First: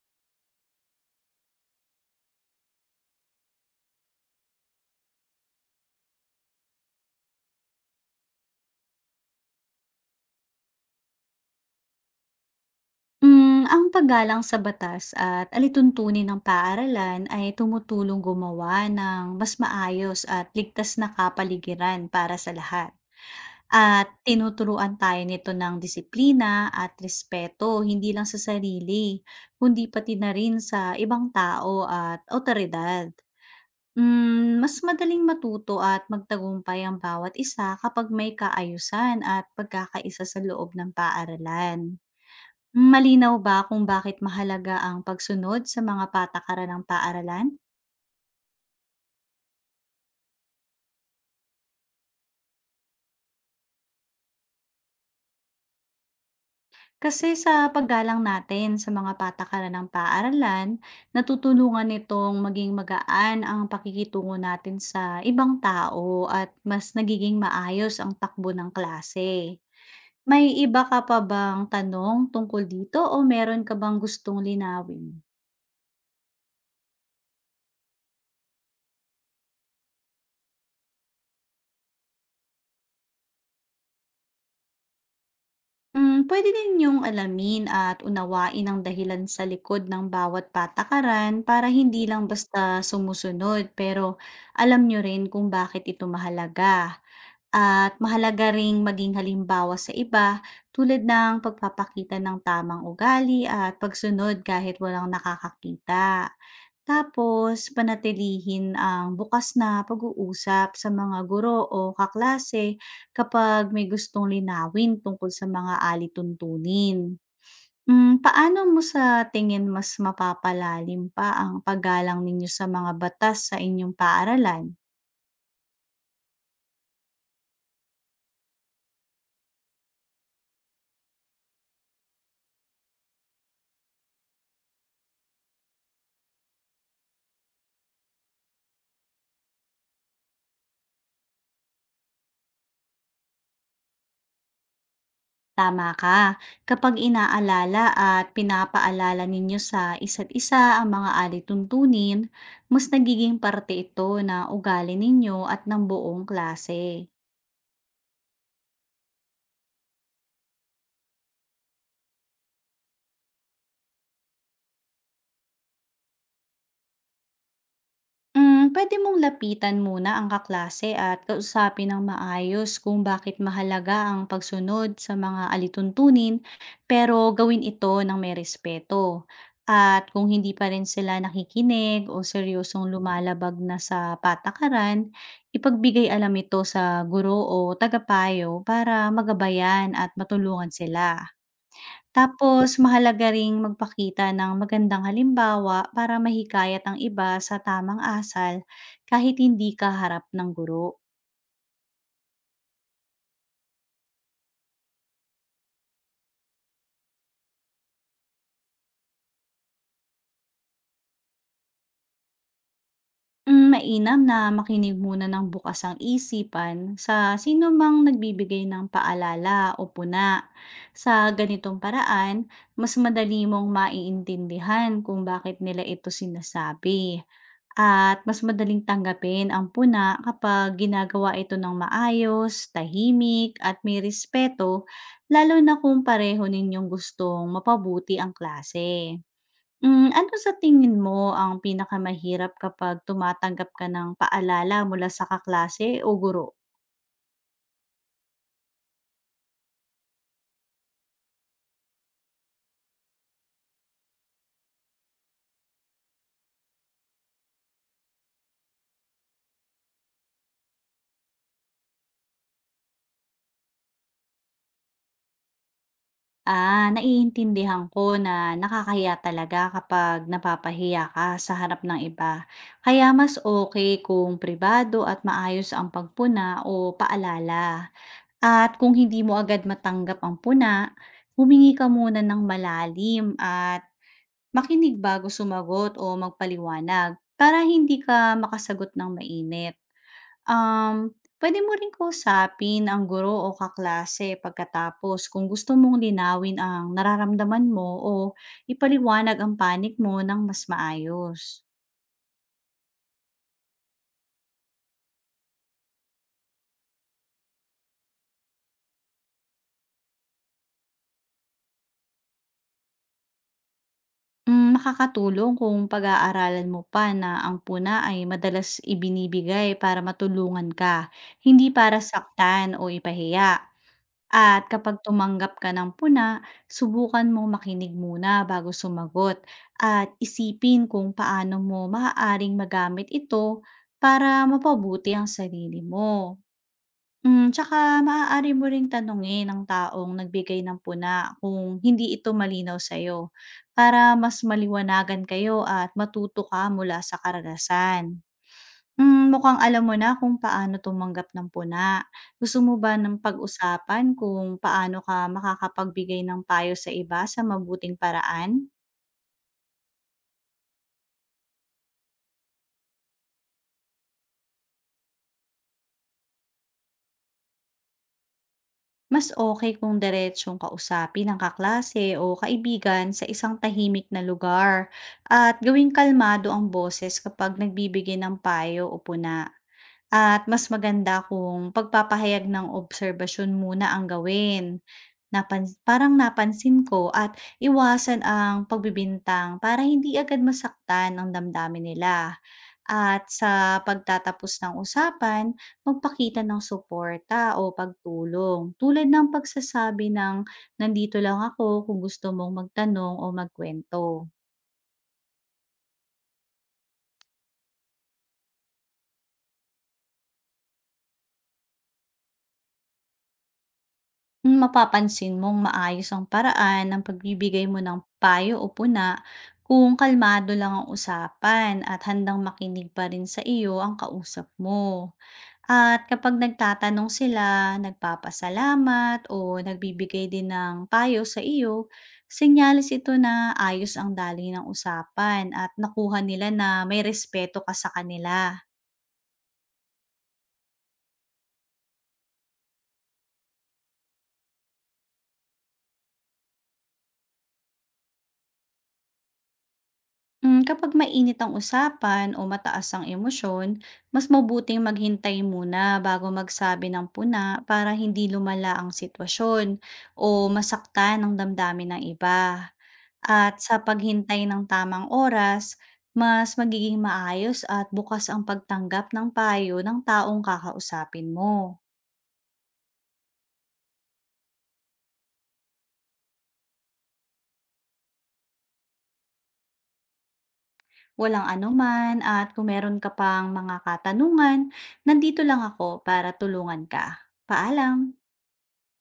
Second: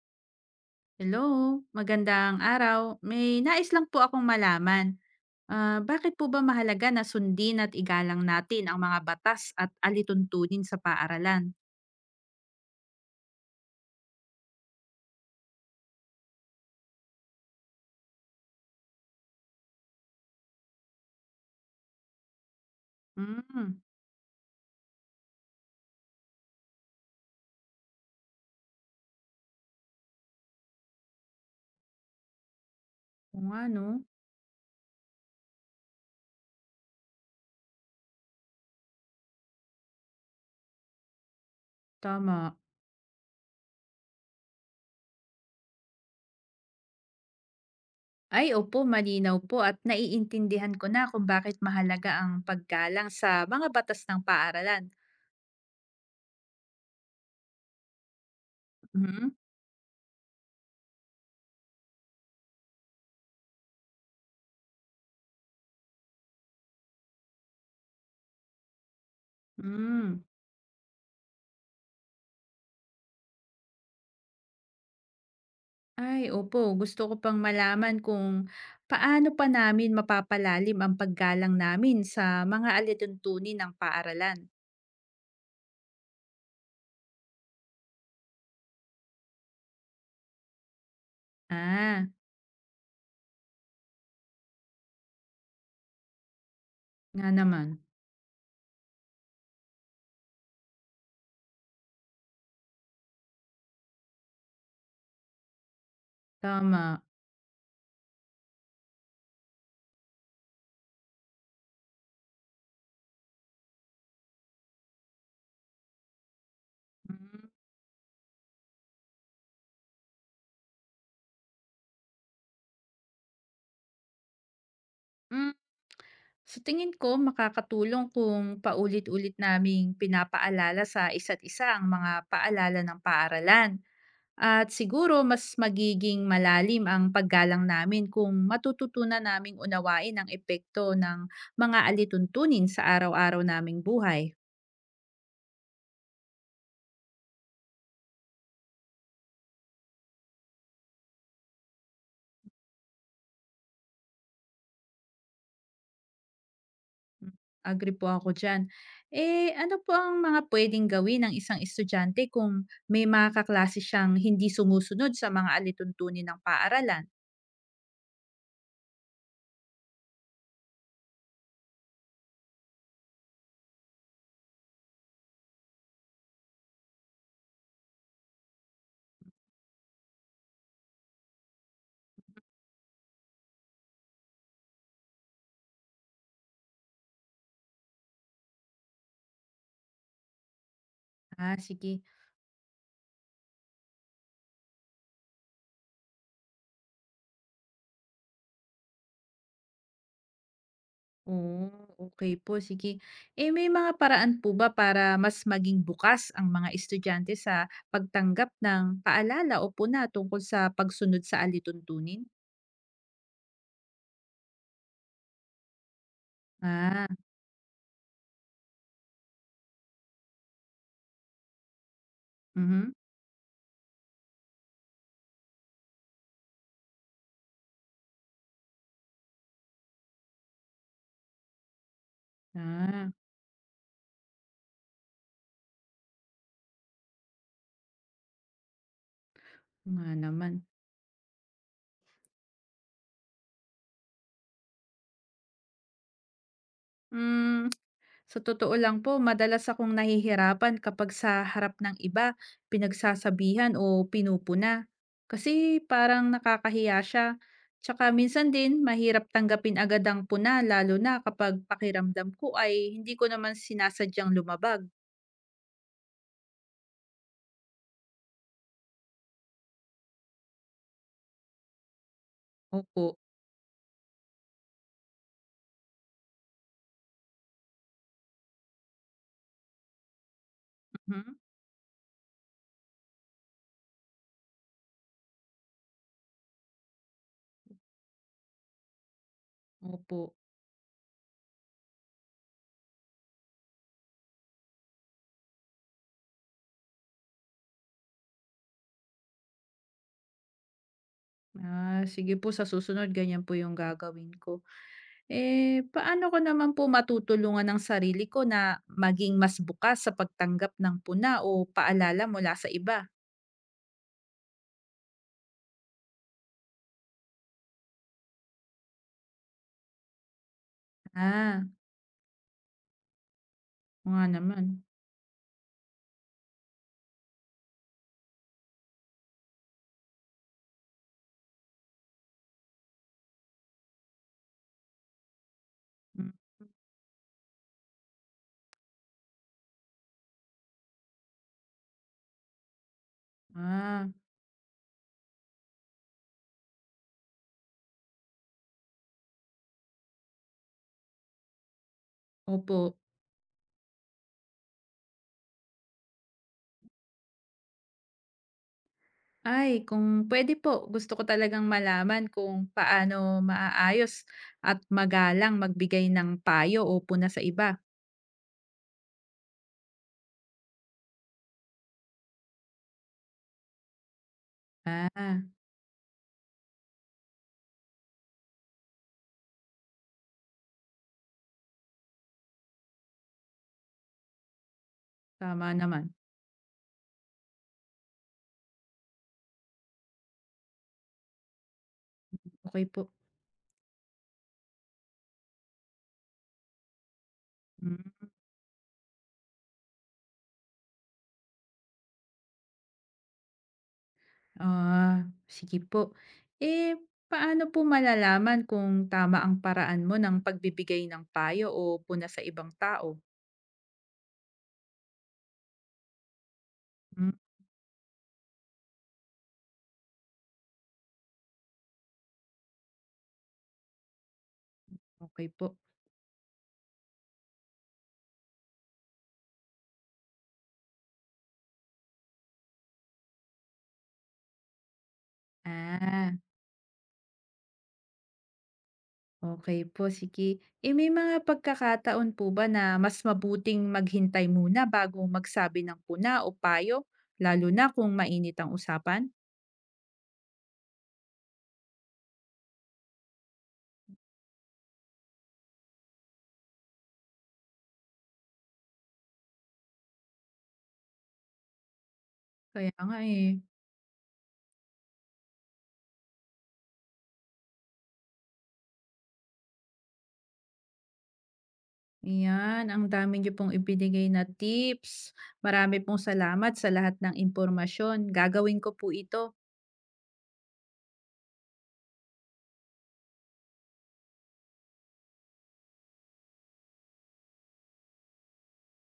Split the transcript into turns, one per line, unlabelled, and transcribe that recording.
Hello, magandang araw. May nais lang po akong malaman. Bakit po ba mahalaga na sundin at igalang natin ang mga batas at alituntunin sa paaralan?
Ang paggalang sa batas at alituntunin ng paaralan ay tumutulong gumawa ng mas maayos at ligtas na kapaligiran para sa lahat.
Hmm,
At tinuturuan tayo nito ng disiplina at respeto, hindi lang sa sarili, kundi pati na rin sa ibang tao at otoridad.
oo nga no.
Mas madaling matuto at magtagumpay ang bawat isa kapag may kaayusan at pagkakaisa sa loob ng paaralan.
Tama.
Malinaw ba kung bakit mahalaga ang pagsunod sa mga patakaran ng paaralan?
Opo, malinaw po at naiintindihan ko na kung bakit mahalaga ang paggalang sa mga batas ng paaralan.
Kasi sa paggalang natin sa mga
Mhm.
patakaran ng paaralan, natutulungan nitong maging magaan ang pakikitungo natin sa ibang tao at mas nagiging maayos ang takbo ng klase.
Hmm.
May iba ka pa bang tanong tungkol dito o meron ka bang gustong linawin?
Opo. Gusto ko pang malaman kung paano pa namin mapapalalim ang paggalang namin sa mga alituntunin ng paaralan.
Puwede din niyong alamin at unawain ang dahilan sa likod ng bawat patakaran para hindi
Ah,
lang basta sumusunod, pero alam niyo rin kung bakit ito mahalaga.
Nga naman.
At mahalaga ring maging halimbawa sa iba, tulad ng pagpapakita ng tamang ugali at pagsunod kahit walang nakakakita.
Tama.
Tapos panatilihin ang bukas na pag-uusap sa mga guro o kaklase kapag may gustong linawin tungkol sa mga alituntunin.
Mm.
Paano mo sa tingin mas mapapalalim pa ang paggalang ninyo sa mga batas sa inyong paaralan?
Mm. Sa tingin ko, makakatulong kung paulit-ulit naming pinapaalala sa isa't isa ang mga paalala ng paaralan. At siguro mas magiging malalim ang paggalang namin kung matututunan naming unawain ang epekto ng mga alituntunin sa araw-araw naming buhay.
Tama ka, kapag inaalala at pinapaalala ninyo sa isa't isa ang mga alituntunin, mas nagiging parte ito na ugali ninyo at ng buong klase.
Mm, agree po ako dyan. Ano po ang mga pwedeng gawin ng isang estudyante kung may mga kaklase siyang hindi sumusunod sa mga alituntunin ng paaralan?
Puwede mong lapitan muna ang kaklase at kausapin ng maayos kung bakit mahalaga ang pagsunod sa mga alituntunin, pero gawin ito ng may respeto. At kung hindi pa rin sila nakikinig o seryosong lumalabag na sa patakaran, ipagbigay alam ito sa guro o tagapayo para magabayan at matulungan sila.
Sige.
Tapos mahalaga ring magpakita ng magandang halimbawa para mahikayat ang iba sa tamang asal, kahit hindi ka harap ng guro.
Oh, okay po, sige. May mga paraan po ba para mas maging bukas ang mga estudyante sa pagtanggap ng paalala o puna tungkol sa pagsunod sa alituntunin?
Mainam na makinig muna ng bukas ang isipan
Ah,
sa sino mang nagbibigay ng paalala o puna. Sa ganitong paraan,
mhm.
mas madali mong maiintindihan kung bakit nila ito sinasabi. At mas madaling tanggapin ang puna kapag ginagawa ito ng maayos,
Ah,
tahimik, at may respeto, lalo na kung pareho ninyong gustong mapabuti ang klase.
nga
Ano
naman.
sa tingin mo ang pinakamahirap kapag tumatanggap ka ng paalala mula sa kaklase o guro?
Hmm. Sa totoo lang po, madalas akong nahihirapan kapag sa harap ng iba, pinagsasabihan o pinupuna. Kasi parang nakakahiya siya. Tsaka minsan din, mahirap tanggapin agad ang puna, lalo na kapag pakiramdam ko ay hindi ko naman sinasadyang lumabag.
Ah, naiintindihan ko, na nakakahiya talaga kapag napapahiya ka sa harap ng iba. Kaya
Opo.
mas okay kung pribado at maayos ang pagpuna o paalala. At kung hindi mo agad matanggap ang puna,
Mhm.
humingi ka muna ng malalim at makinig bago sumagot o magpaliwanag, para hindi ka makasagot ng mainit.
Opo.
Um, Puwede mo ring kausapin ang guro o kaklase pagkatapos kung gusto mong linawin ang nararamdaman mo o ipaliwanag ang panik mo ng mas maayos.
Sige po, sa susunod, ganyan po yung gagawin ko. Paano ko naman po matutulungan ang sarili ko na maging mas bukas sa pagtanggap ng puna o paalala mula sa iba?
Makakatulong kung pag-aaralan mo pa na ang puna ay madalas ibinibigay para matulungan ka,
Ah,
hindi para saktan o ipahiya.
oo nga
At
naman.
kapag tumanggap ka ng puna, subukan mong makinig muna bago sumagot at isipin kung paano mo maaaring magamit ito para mapabuti ang sarili mo.
Mm.
Tsaka maaari mo ring tanungin ang taong nagbigay ng puna kung hindi ito malinaw sa'yo, para
Ah,
mas maliwanagan kayo at matuto ka mula sa karanasan. Mukhang alam mo na kung paano tumanggap ng puna. Gusto mo
opo.
ba ng pag-usapan kung paano ka makakapagbigay ng payo sa iba sa mabuting paraan?
Kung pwede po, gusto ko talagang malaman kung paano maaayos at magalang magbigay ng payo o puna sa iba.
Mas okay kung diretsong kausapin ng kaklase o kaibigan sa isang tahimik na lugar
Ah,
at gawing kalmado ang boses kapag nagbibigay ng payo o puna. At mas maganda kung pagpapahayag ng obserbasyon muna ang gawin.
tama naman.
Parang napansin ko at iwasan ang pagbibintang para hindi agad masaktan ang damdamin nila.
Okay po.
At sa pagtatapos ng usapan, magpakita ng suporta o
Mm.
pagtulong, tulad ng pagsasabi ng, nandito lang ako kung gusto mong magtanong o magkwento.
Ah, Sige po. Eh, Paano po malalaman kung tama ang paraan mo ng pagbibigay ng payo o puna sa ibang tao?
Mapapansin mong maayos ang paraan ng
Hmm,
pagbibigay mo ng payo o puna kung kalmado lang ang usapan at handang makinig pa rin sa iyo ang kausap mo.
okey po.
At kapag nagtatanong sila, nagpapasalamat o nagbibigay din ng payo sa iyo, senyales ito na ayos ang daloy ng usapan at nakuha
Ah,
nila na may respeto ka sa kanila.
okay po, sige. May mga pagkakataon po ba na mas mabuting maghintay muna bago magsabi ng puna o payo, lalo na kung mainit ang usapan?
Kapag mainit ang usapan o mataas ang emosyon, mas mabuting maghintay muna bago magsabi ng puna para hindi lumala ang sitwasyon o masaktan ang damdamin ng iba.
Kaya nga,
At
eh.
sa paghintay ng tamang oras, mas magiging maayos at bukas ang pagtanggap ng payo ng taong kakausapin mo.
Ayan, ang dami niyo pong ibinigay na tips. Marami pong salamat sa lahat ng impormasyon. Gagawin ko po ito.
Walang anuman, at kung meron ka pang mga katanungan, nandito lang ako para tulungan ka. Paalam!